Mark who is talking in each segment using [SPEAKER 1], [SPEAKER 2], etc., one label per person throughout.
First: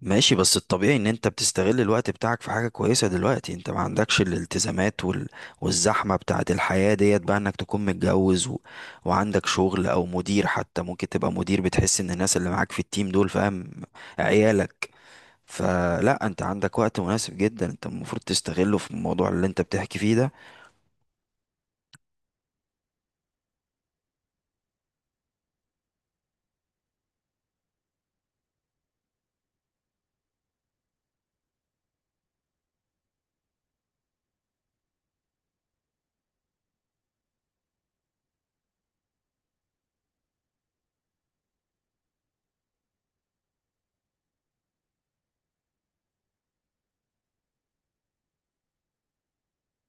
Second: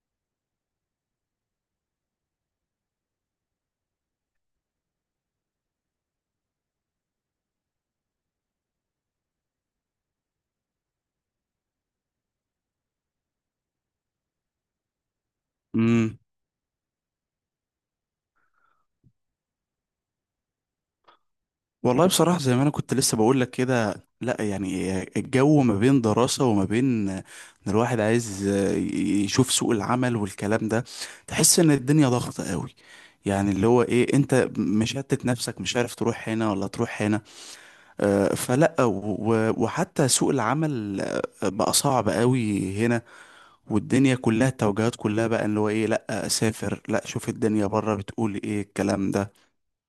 [SPEAKER 1] ماشي، بس الطبيعي ان انت بتستغل الوقت بتاعك في حاجة كويسة. دلوقتي انت ما عندكش الالتزامات وال... والزحمة بتاعت الحياة ديت، بقى انك تكون متجوز و... وعندك شغل، او مدير حتى ممكن تبقى مدير بتحس ان الناس اللي معاك في التيم دول فاهم عيالك.
[SPEAKER 2] امم
[SPEAKER 1] فلا، انت عندك وقت مناسب جدا، انت المفروض تستغله في الموضوع اللي انت بتحكي فيه ده.
[SPEAKER 2] والله بصراحة، زي ما أنا كنت لسه بقول لك كده، لا، يعني الجو ما بين دراسة وما بين إن الواحد عايز يشوف سوق العمل والكلام ده. تحس إن الدنيا ضغطة قوي، يعني اللي هو إيه، أنت مشتت نفسك، مش عارف تروح هنا ولا تروح هنا. آه، فلا و- وحتى سوق العمل، آه، بقى صعب قوي هنا. والدنيا كلها، التوجهات كلها بقى اللي هو إيه، لا أسافر، لا شوف الدنيا بره، بتقول إيه الكلام ده.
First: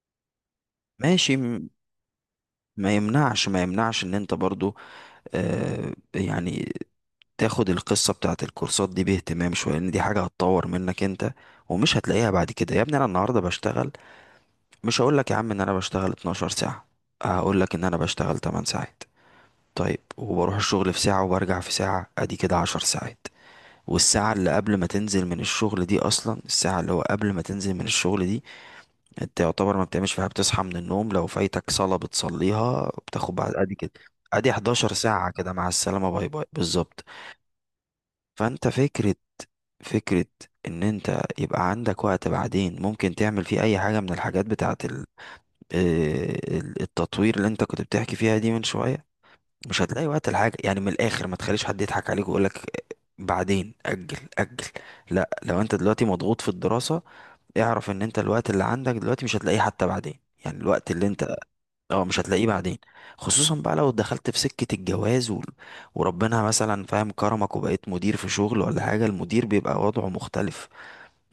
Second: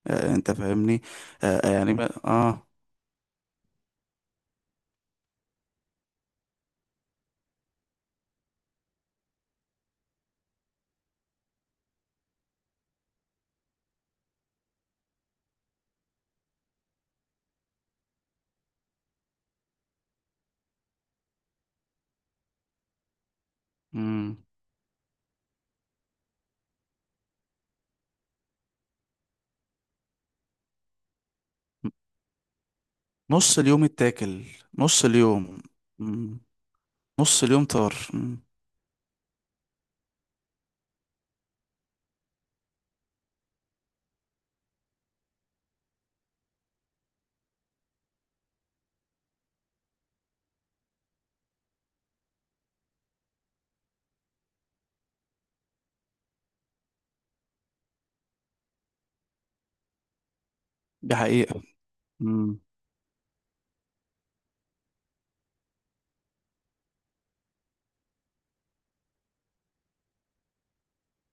[SPEAKER 2] آه، انت فاهمني.
[SPEAKER 1] ماشي،
[SPEAKER 2] آه، آه، يعني
[SPEAKER 1] ما يمنعش ان انت برضو، آه يعني تاخد القصة بتاعت الكورسات دي باهتمام شوية، لأن دي حاجة هتطور منك أنت. ومش هتلاقيها بعد كده يا ابني. أنا النهاردة بشتغل، مش هقولك يا عم إن أنا بشتغل 12 ساعة، هقولك إن أنا بشتغل 8 ساعات. طيب، وبروح الشغل في ساعة وبرجع في ساعة، أدي كده 10 ساعات. والساعة
[SPEAKER 2] مم.
[SPEAKER 1] اللي قبل ما تنزل من الشغل دي أصلا، الساعة اللي هو قبل ما تنزل من الشغل دي، أنت يعتبر ما بتعملش فيها. بتصحى من النوم، لو فايتك صلاة بتصليها، بتاخد بعد
[SPEAKER 2] نص
[SPEAKER 1] أدي
[SPEAKER 2] اليوم
[SPEAKER 1] كده،
[SPEAKER 2] اتاكل.
[SPEAKER 1] أدي 11
[SPEAKER 2] نص
[SPEAKER 1] ساعة كده.
[SPEAKER 2] اليوم.
[SPEAKER 1] مع السلامة، باي
[SPEAKER 2] مم.
[SPEAKER 1] باي، بالظبط.
[SPEAKER 2] نص اليوم طار. مم.
[SPEAKER 1] فأنت فكرة ان انت يبقى عندك وقت بعدين ممكن تعمل فيه اي حاجة من الحاجات بتاعة التطوير اللي انت كنت بتحكي فيها دي من شوية. مش هتلاقي وقت الحاجة، يعني من الاخر، ما تخليش حد يضحك عليك ويقولك بعدين، اجل اجل. لا، لو انت دلوقتي مضغوط في الدراسة، اعرف ان انت الوقت اللي عندك دلوقتي مش هتلاقيه حتى بعدين. يعني الوقت اللي
[SPEAKER 2] دي
[SPEAKER 1] انت،
[SPEAKER 2] حقيقة.
[SPEAKER 1] اه، مش هتلاقيه
[SPEAKER 2] مم.
[SPEAKER 1] بعدين. خصوصا بقى لو دخلت في سكة الجواز و... وربنا مثلا فاهم كرمك وبقيت مدير في شغل ولا حاجة، المدير بيبقى وضعه مختلف.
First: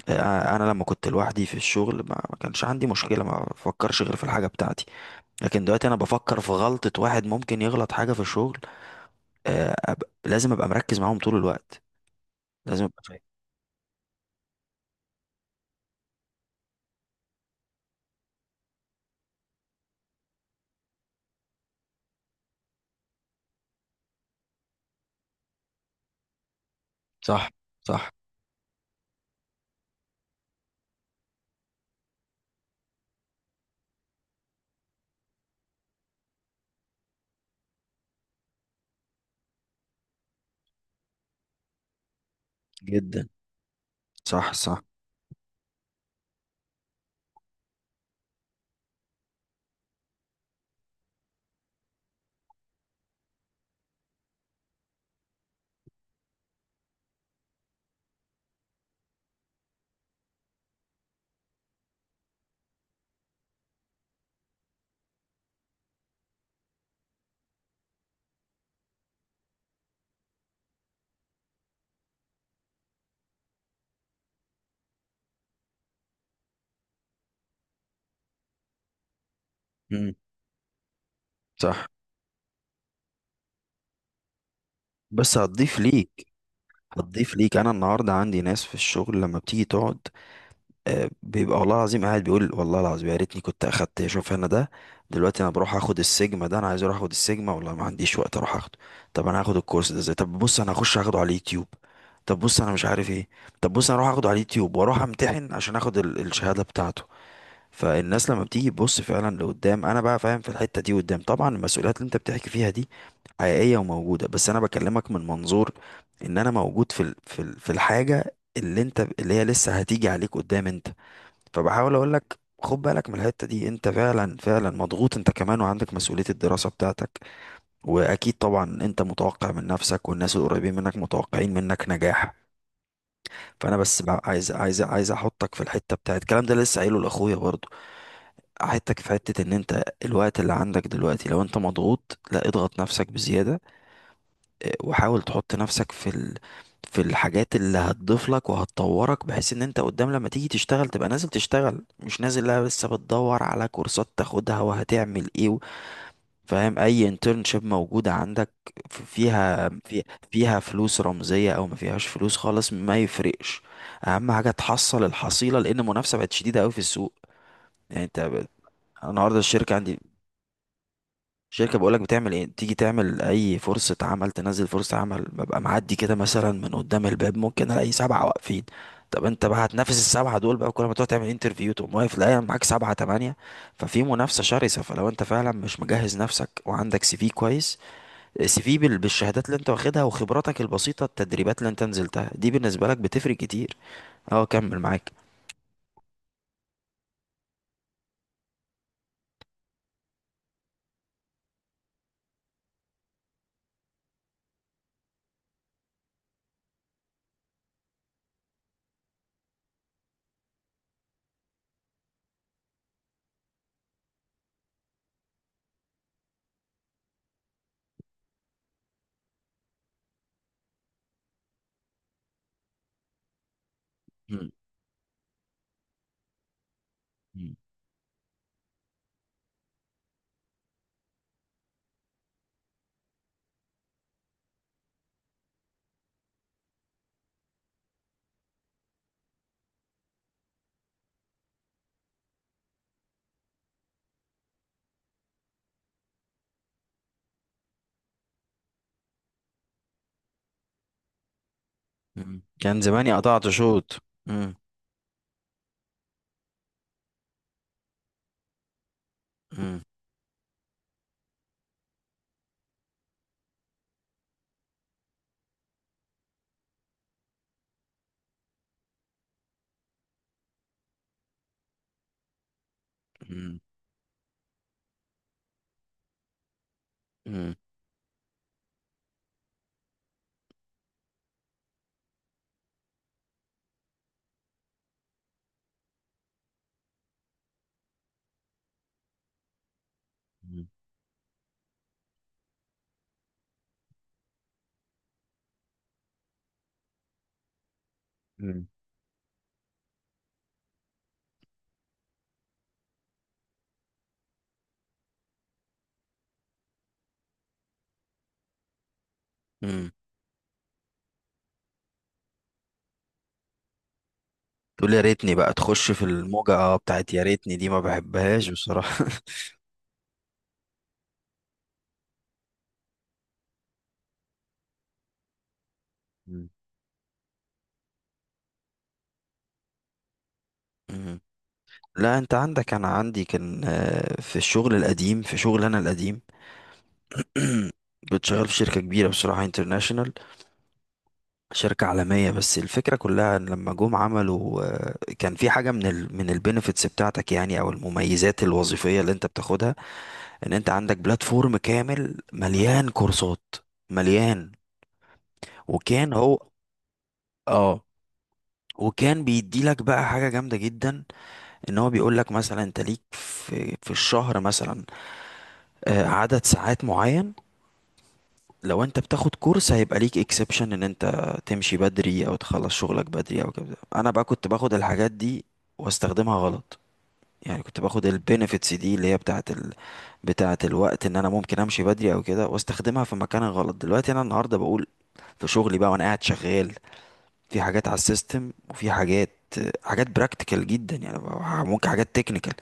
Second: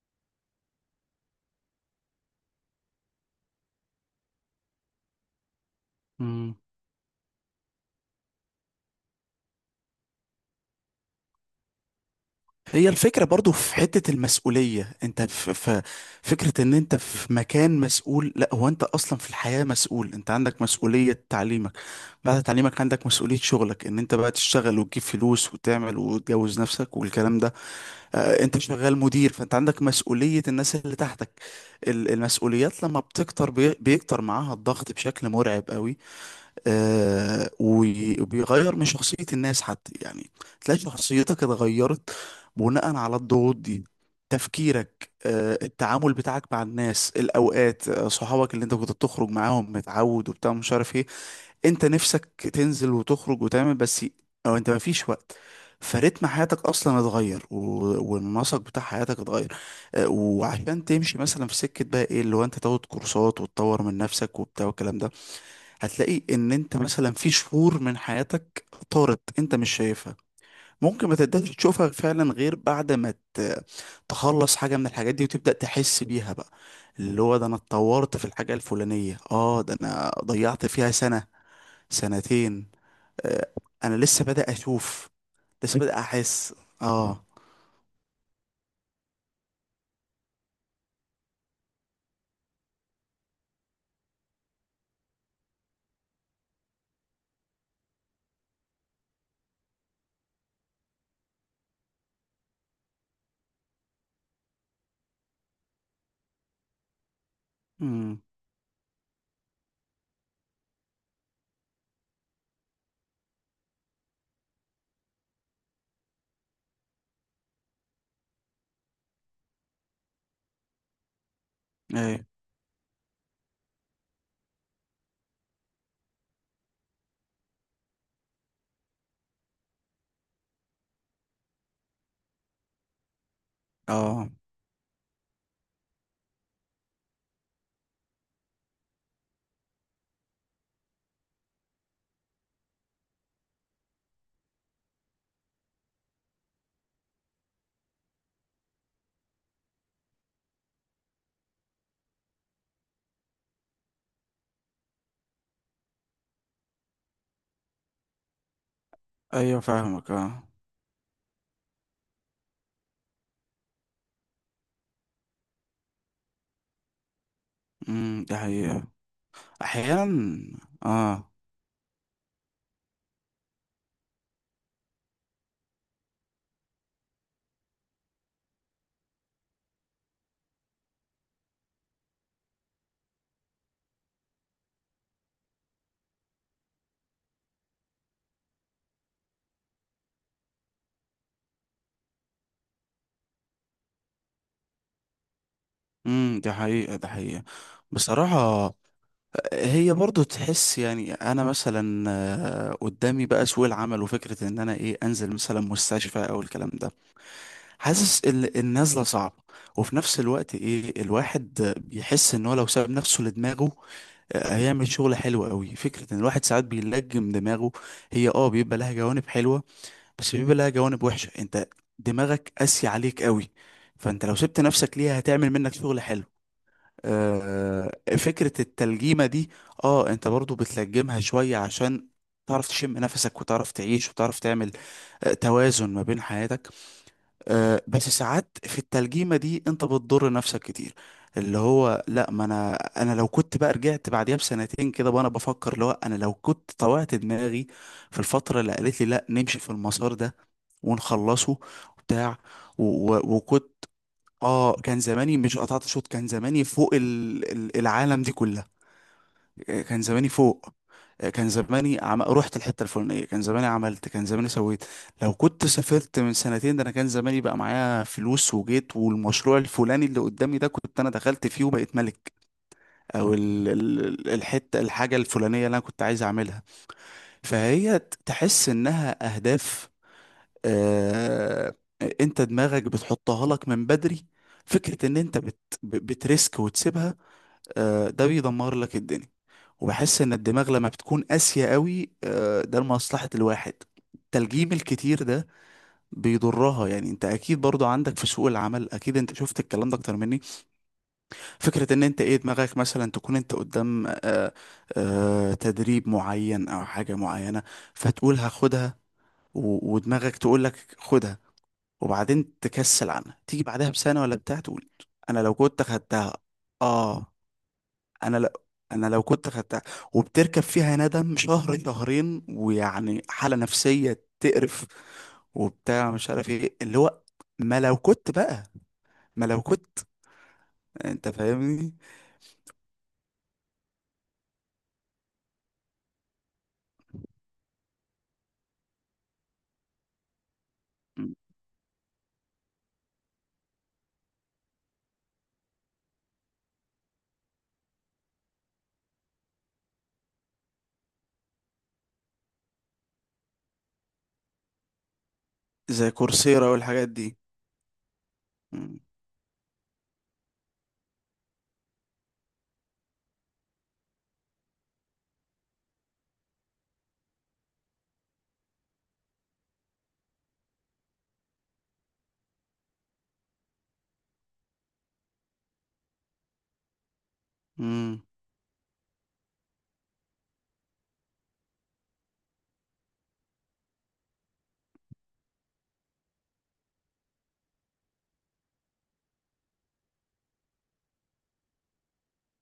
[SPEAKER 1] انا لما كنت لوحدي في الشغل ما كانش عندي مشكله، ما بفكرش غير في الحاجه بتاعتي. لكن دلوقتي انا بفكر في
[SPEAKER 2] مم.
[SPEAKER 1] غلطه، واحد ممكن يغلط حاجه في الشغل. لازم ابقى مركز معاهم طول الوقت، لازم
[SPEAKER 2] هي
[SPEAKER 1] ابقى فاهم.
[SPEAKER 2] الفكرة برضو في حتة المسؤولية، انت في فكرة ان انت في مكان مسؤول. لا، هو انت اصلا في الحياة مسؤول، انت عندك مسؤولية تعليمك، بعد تعليمك عندك مسؤولية شغلك، ان انت بقى تشتغل وتجيب فلوس وتعمل وتجوز نفسك والكلام
[SPEAKER 1] صح،
[SPEAKER 2] ده.
[SPEAKER 1] صح
[SPEAKER 2] آه، انت شغال مدير، فانت عندك مسؤولية الناس اللي تحتك. المسؤوليات لما بتكتر، بيكتر معاها الضغط بشكل مرعب قوي. آه، وبيغير من شخصية الناس حتى، يعني تلاقي شخصيتك اتغيرت بناء على
[SPEAKER 1] جدا،
[SPEAKER 2] الضغوط دي.
[SPEAKER 1] صح، صح،
[SPEAKER 2] تفكيرك، آه، التعامل بتاعك مع الناس الأوقات، آه، صحابك اللي انت كنت بتخرج معاهم متعود وبتاع مش عارف ايه، انت نفسك تنزل وتخرج وتعمل بس او انت مفيش وقت. فريتم حياتك اصلا اتغير، والنسق بتاع حياتك اتغير. اه، وعشان تمشي مثلا في سكه بقى ايه اللي هو انت تاخد كورسات وتطور من نفسك وبتاع والكلام ده. هتلاقي ان انت مثلا في شهور من حياتك طارت انت مش شايفها، ممكن ما تقدرش تشوفها فعلا غير بعد ما تخلص حاجه من الحاجات دي وتبدا تحس بيها بقى، اللي هو ده انا اتطورت في الحاجه الفلانيه، اه ده انا
[SPEAKER 1] امم،
[SPEAKER 2] ضيعت فيها سنه،
[SPEAKER 1] صح.
[SPEAKER 2] سنتين. آه، انا لسه بدأ اشوف،
[SPEAKER 1] بس هتضيف
[SPEAKER 2] لسه بدأ
[SPEAKER 1] ليك،
[SPEAKER 2] احس. اه.
[SPEAKER 1] هتضيف ليك. انا النهارده عندي ناس في الشغل لما بتيجي تقعد، بيبقى والله العظيم قاعد بيقول، والله العظيم يا ريتني كنت اخدت شوف انا ده. دلوقتي انا بروح اخد السيجما ده، انا عايز اروح اخد السيجما، والله ما عنديش وقت اروح اخده. طب انا هاخد الكورس ده ازاي؟ طب بص، انا هخش اخده على اليوتيوب. طب بص، انا مش عارف ايه. طب بص، انا اروح اخده على اليوتيوب واروح امتحن عشان اخد الشهادة بتاعته.
[SPEAKER 2] امم.
[SPEAKER 1] فالناس لما بتيجي تبص فعلا لقدام، انا بقى فاهم في الحتة دي قدام. طبعا المسؤوليات اللي انت بتحكي فيها دي حقيقية وموجودة، بس انا بكلمك من منظور ان انا موجود في الحاجة اللي انت، اللي هي لسه هتيجي عليك قدام انت. فبحاول اقول
[SPEAKER 2] ايه.
[SPEAKER 1] لك خد بالك من الحتة دي، انت فعلا فعلا مضغوط انت كمان، وعندك مسؤولية الدراسة بتاعتك. واكيد طبعا انت متوقع من نفسك، والناس القريبين منك متوقعين منك نجاح. فانا بس بقى
[SPEAKER 2] اه.
[SPEAKER 1] عايز، عايز احطك في الحتة بتاعت الكلام ده، لسه قايله لاخويا برضو. احطك في حتة ان انت الوقت اللي عندك دلوقتي، لو انت مضغوط لا اضغط نفسك بزيادة، وحاول تحط نفسك في ال... في الحاجات اللي هتضيف لك وهتطورك، بحيث ان انت قدام لما تيجي تشتغل تبقى نازل تشتغل، مش نازل لا لسه بتدور على كورسات تاخدها وهتعمل ايه فاهم. اي انترنشيب موجودة عندك
[SPEAKER 2] ايوه
[SPEAKER 1] فيها في...
[SPEAKER 2] فاهمك. اه.
[SPEAKER 1] فيها فلوس رمزية او ما فيهاش فلوس خالص، ما يفرقش. اهم حاجة تحصل الحصيلة، لان المنافسة بقت شديدة قوي في السوق. يعني انت
[SPEAKER 2] دي حقيقة.
[SPEAKER 1] النهارده الشركة عندي،
[SPEAKER 2] احيانا. اه.
[SPEAKER 1] شركة، بقولك بتعمل ايه، تيجي تعمل اي فرصة عمل، تنزل فرصة عمل، ببقى معدي كده مثلا من قدام الباب ممكن الاقي 7 واقفين. طب انت بقى هتنافس ال7 دول بقى، كل ما تقعد تعمل انترفيو تقوم واقف، لا معاك 7 8. ففي منافسة شرسة، فلو انت فعلا مش مجهز نفسك وعندك سي في كويس، سي في بالشهادات اللي انت واخدها وخبراتك البسيطة، التدريبات اللي انت نزلتها دي بالنسبة لك بتفرق كتير. اه، كمل معاك.
[SPEAKER 2] دي حقيقة، دي حقيقة، بصراحة. هي برضو تحس، يعني انا مثلا، آه، قدامي بقى سوق العمل، وفكرة ان انا ايه، انزل مثلا مستشفى او الكلام ده. حاسس النازله صعبه. وفي نفس الوقت ايه، الواحد بيحس ان هو لو ساب نفسه لدماغه، آه، هيعمل شغل حلو قوي. فكره ان الواحد ساعات بيلجم دماغه. هي اه بيبقى لها جوانب حلوه، بس بيبقى لها جوانب وحشه. انت دماغك قاسي عليك قوي، فانت لو
[SPEAKER 1] مم،
[SPEAKER 2] سبت نفسك ليها هتعمل منك شغل حلو.
[SPEAKER 1] مم،
[SPEAKER 2] آه، فكره التلجيمه دي، اه انت برضو بتلجمها شويه عشان تعرف تشم نفسك وتعرف تعيش وتعرف تعمل، آه، توازن ما بين حياتك. آه، بس ساعات في التلجيمة دي انت بتضر نفسك كتير. اللي هو لا، ما انا انا لو كنت بقى رجعت بعديها بسنتين كده وانا بفكر اللي هو انا لو كنت طوعت دماغي في الفترة اللي قالت لي لا نمشي في المسار ده، ونخلصه، بتاع،
[SPEAKER 1] مم. كان
[SPEAKER 2] و-
[SPEAKER 1] زماني
[SPEAKER 2] و-
[SPEAKER 1] قطعت
[SPEAKER 2] وكنت.
[SPEAKER 1] شوط. مم،
[SPEAKER 2] اه، كان زماني مش قطعت شوط، كان زماني فوق العالم دي كلها.
[SPEAKER 1] مم،
[SPEAKER 2] كان زماني فوق. كان زماني رحت الحته الفلانيه، كان زماني عملت، كان زماني سويت. لو كنت سافرت من سنتين، ده انا كان زماني بقى معايا فلوس وجيت، والمشروع الفلاني اللي قدامي ده كنت انا دخلت فيه وبقيت ملك. او
[SPEAKER 1] مم،
[SPEAKER 2] الحته، الحاجه الفلانيه اللي انا كنت عايز اعملها.
[SPEAKER 1] مم،
[SPEAKER 2] فهي تحس انها اهداف، آه، انت دماغك بتحطها لك من بدري. فكره ان انت بتريسك وتسيبها، آه، ده بيدمر لك الدنيا. وبحس ان الدماغ لما بتكون قاسية قوي، آه، ده لمصلحة الواحد. التلجيم الكتير ده بيضرها، يعني انت اكيد برضو عندك في سوق
[SPEAKER 1] مم،
[SPEAKER 2] العمل، اكيد انت شفت الكلام ده اكتر مني. فكرة ان انت ايه، دماغك مثلا تكون انت قدام، آه، آه، تدريب معين او حاجة معينة، فتقول هاخدها،
[SPEAKER 1] مم.
[SPEAKER 2] ودماغك تقول لك خدها، وبعدين تكسل عنها، تيجي بعدها بسنة ولا بتاع تقول،
[SPEAKER 1] تقول يا ريتني
[SPEAKER 2] انا لو
[SPEAKER 1] بقى،
[SPEAKER 2] كنت
[SPEAKER 1] تخش في
[SPEAKER 2] خدتها،
[SPEAKER 1] الموجة، اه بتاعت يا
[SPEAKER 2] اه.
[SPEAKER 1] ريتني دي ما
[SPEAKER 2] انا
[SPEAKER 1] بحبهاش
[SPEAKER 2] لو
[SPEAKER 1] بصراحة.
[SPEAKER 2] انا لو كنت خدتها، وبتركب فيها ندم شهر شهرين، ويعني حالة نفسية تقرف، وبتاع مش
[SPEAKER 1] مم.
[SPEAKER 2] عارف ايه اللي هو. ما لو كنت بقى ما لو كنت.
[SPEAKER 1] مم.
[SPEAKER 2] انت فاهمني.
[SPEAKER 1] لا انت عندك، انا عندي كان، في الشغل القديم، في شغل انا القديم، كنت شغال في شركة كبيرة بصراحة، انترناشونال،
[SPEAKER 2] م.
[SPEAKER 1] شركة عالمية. بس الفكرة كلها ان لما جم عملوا، كان في حاجة من ال من البينيفيتس بتاعتك يعني، او المميزات الوظيفية اللي انت بتاخدها، ان انت عندك بلاتفورم كامل مليان كورسات، مليان.
[SPEAKER 2] زي
[SPEAKER 1] وكان هو
[SPEAKER 2] كورسيرا والحاجات دي.
[SPEAKER 1] اه
[SPEAKER 2] م.
[SPEAKER 1] وكان بيديلك بقى حاجة جامدة جدا. ان هو بيقول لك مثلا انت ليك في الشهر مثلا، عدد ساعات معين. لو انت بتاخد كورس هيبقى ليك اكسبشن ان انت تمشي بدري او تخلص شغلك بدري او كده. انا بقى كنت باخد الحاجات دي واستخدمها غلط. يعني كنت باخد
[SPEAKER 2] م.
[SPEAKER 1] البينيفيتس دي اللي هي بتاعه ال... بتاعه الوقت، ان انا ممكن امشي بدري او كده، واستخدمها في مكان غلط. دلوقتي انا النهارده بقول في شغلي بقى، وانا قاعد شغال، في حاجات على السيستم وفي حاجات، حاجات براكتيكال جدا يعني، ممكن حاجات تكنيكال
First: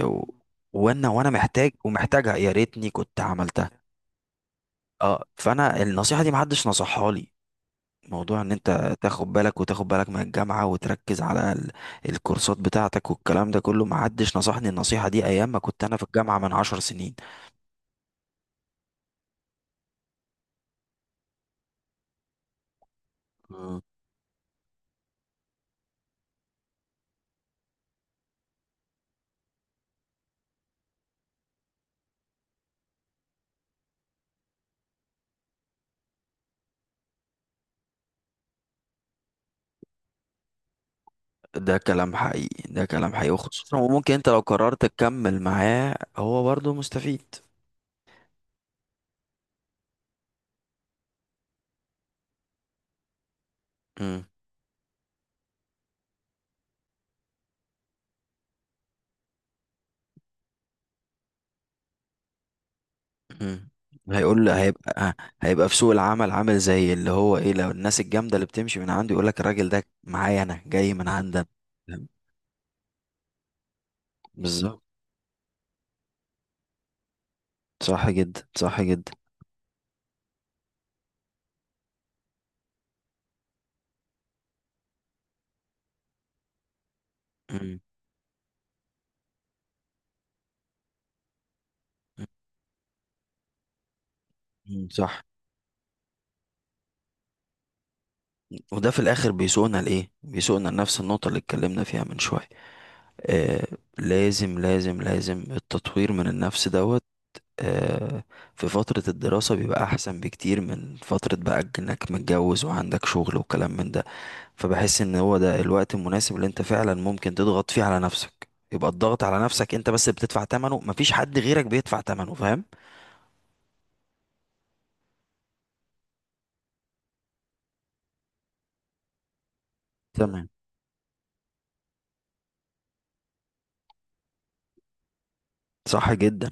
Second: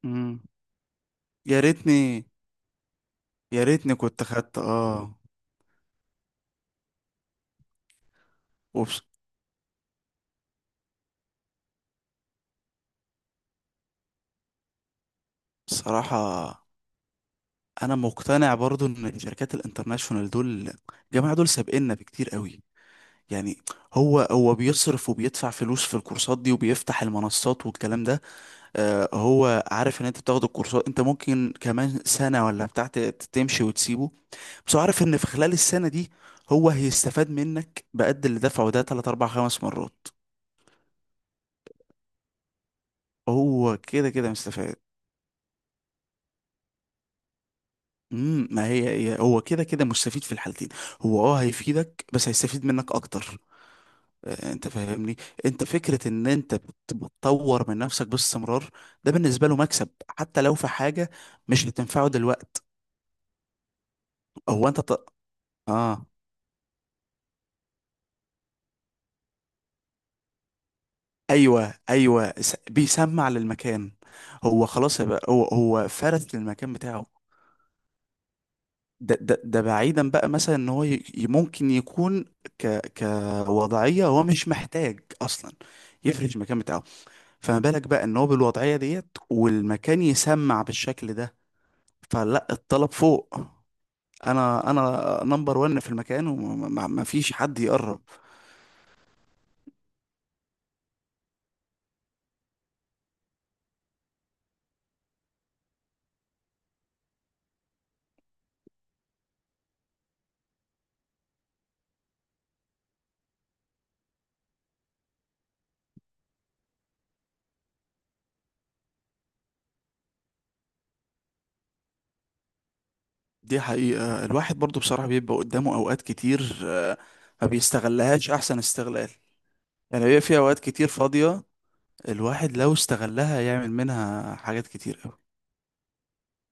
[SPEAKER 1] و-
[SPEAKER 2] م.
[SPEAKER 1] وانا
[SPEAKER 2] يا
[SPEAKER 1] محتاج
[SPEAKER 2] ريتني،
[SPEAKER 1] ومحتاجها، يا ريتني كنت
[SPEAKER 2] يا
[SPEAKER 1] عملتها.
[SPEAKER 2] ريتني كنت خدت، اه.
[SPEAKER 1] اه، فانا النصيحه دي محدش نصحها لي، موضوع ان انت تاخد بالك وتاخد بالك من الجامعه وتركز على الكورسات بتاعتك والكلام ده كله، محدش نصحني النصيحه دي ايام ما كنت انا في الجامعه من
[SPEAKER 2] وبصراحة،
[SPEAKER 1] 10 سنين.
[SPEAKER 2] انا مقتنع برضو ان الشركات الانترناشونال دول، الجماعة دول سابقنا بكتير قوي، يعني.
[SPEAKER 1] مم.
[SPEAKER 2] هو بيصرف وبيدفع فلوس في الكورسات دي وبيفتح المنصات والكلام ده. آه، هو عارف ان انت بتاخد الكورسات، انت ممكن كمان سنة ولا بتاع تمشي وتسيبه. بس هو عارف ان في خلال السنة دي هو هيستفاد منك بقد اللي دفعه ده 3 4 5 مرات.
[SPEAKER 1] ده كلام حقيقي، ده كلام حقيقي، وخصوصا
[SPEAKER 2] هو كده
[SPEAKER 1] وممكن انت
[SPEAKER 2] كده
[SPEAKER 1] لو
[SPEAKER 2] مستفاد.
[SPEAKER 1] قررت تكمل معاه هو برضه مستفيد.
[SPEAKER 2] امم، ما هي، هو كده كده مستفيد في الحالتين. هو اه هيفيدك بس هيستفيد منك اكتر.
[SPEAKER 1] مم.
[SPEAKER 2] آه، انت فاهمني. انت فكرة ان انت بتطور من نفسك باستمرار، ده بالنسبة له مكسب، حتى لو في حاجة مش بتنفعه دلوقت.
[SPEAKER 1] مم. هيقول له-
[SPEAKER 2] هو انت
[SPEAKER 1] هيبقى ه- هيبقى في سوق
[SPEAKER 2] اه،
[SPEAKER 1] العمل عامل زي اللي هو ايه، لو الناس الجامده اللي بتمشي من عنده، يقول لك الراجل ده معايا انا، جاي من عندنا،
[SPEAKER 2] ايوه
[SPEAKER 1] فاهم؟
[SPEAKER 2] ايوه، بيسمع للمكان. هو
[SPEAKER 1] بالظبط.
[SPEAKER 2] خلاص بقى، هو فرس للمكان بتاعه.
[SPEAKER 1] صح جدا، صح جدا.
[SPEAKER 2] ده بعيدا بقى مثلا ان هو ممكن يكون كوضعية، هو مش محتاج اصلا يفرش المكان بتاعه. فما
[SPEAKER 1] مم.
[SPEAKER 2] بالك بقى ان هو بالوضعية ديت والمكان يسمع بالشكل ده. فلا، الطلب فوق. انا
[SPEAKER 1] مم.
[SPEAKER 2] انا
[SPEAKER 1] صح.
[SPEAKER 2] نمبر ون في المكان وما فيش حد يقرب.
[SPEAKER 1] وده في الاخر بيسوقنا لايه، بيسوقنا لنفس النقطه اللي اتكلمنا فيها من شويه. آه، لازم لازم لازم التطوير من النفس دوت. آه، في فترة الدراسة بيبقى أحسن بكتير من فترة بقى إنك متجوز وعندك شغل وكلام من ده. فبحس إن هو ده الوقت المناسب اللي أنت فعلا ممكن تضغط فيه على نفسك. يبقى الضغط على نفسك أنت بس بتدفع تمنه، مفيش حد غيرك بيدفع تمنه، فاهم؟
[SPEAKER 2] دي حقيقة، الواحد برضو بصراحة بيبقى قدامه اوقات كتير، آه، ما بيستغلهاش احسن استغلال. يعني هي في
[SPEAKER 1] تمام.
[SPEAKER 2] اوقات كتير فاضية، الواحد لو استغلها يعمل منها حاجات كتير.
[SPEAKER 1] صح جدا.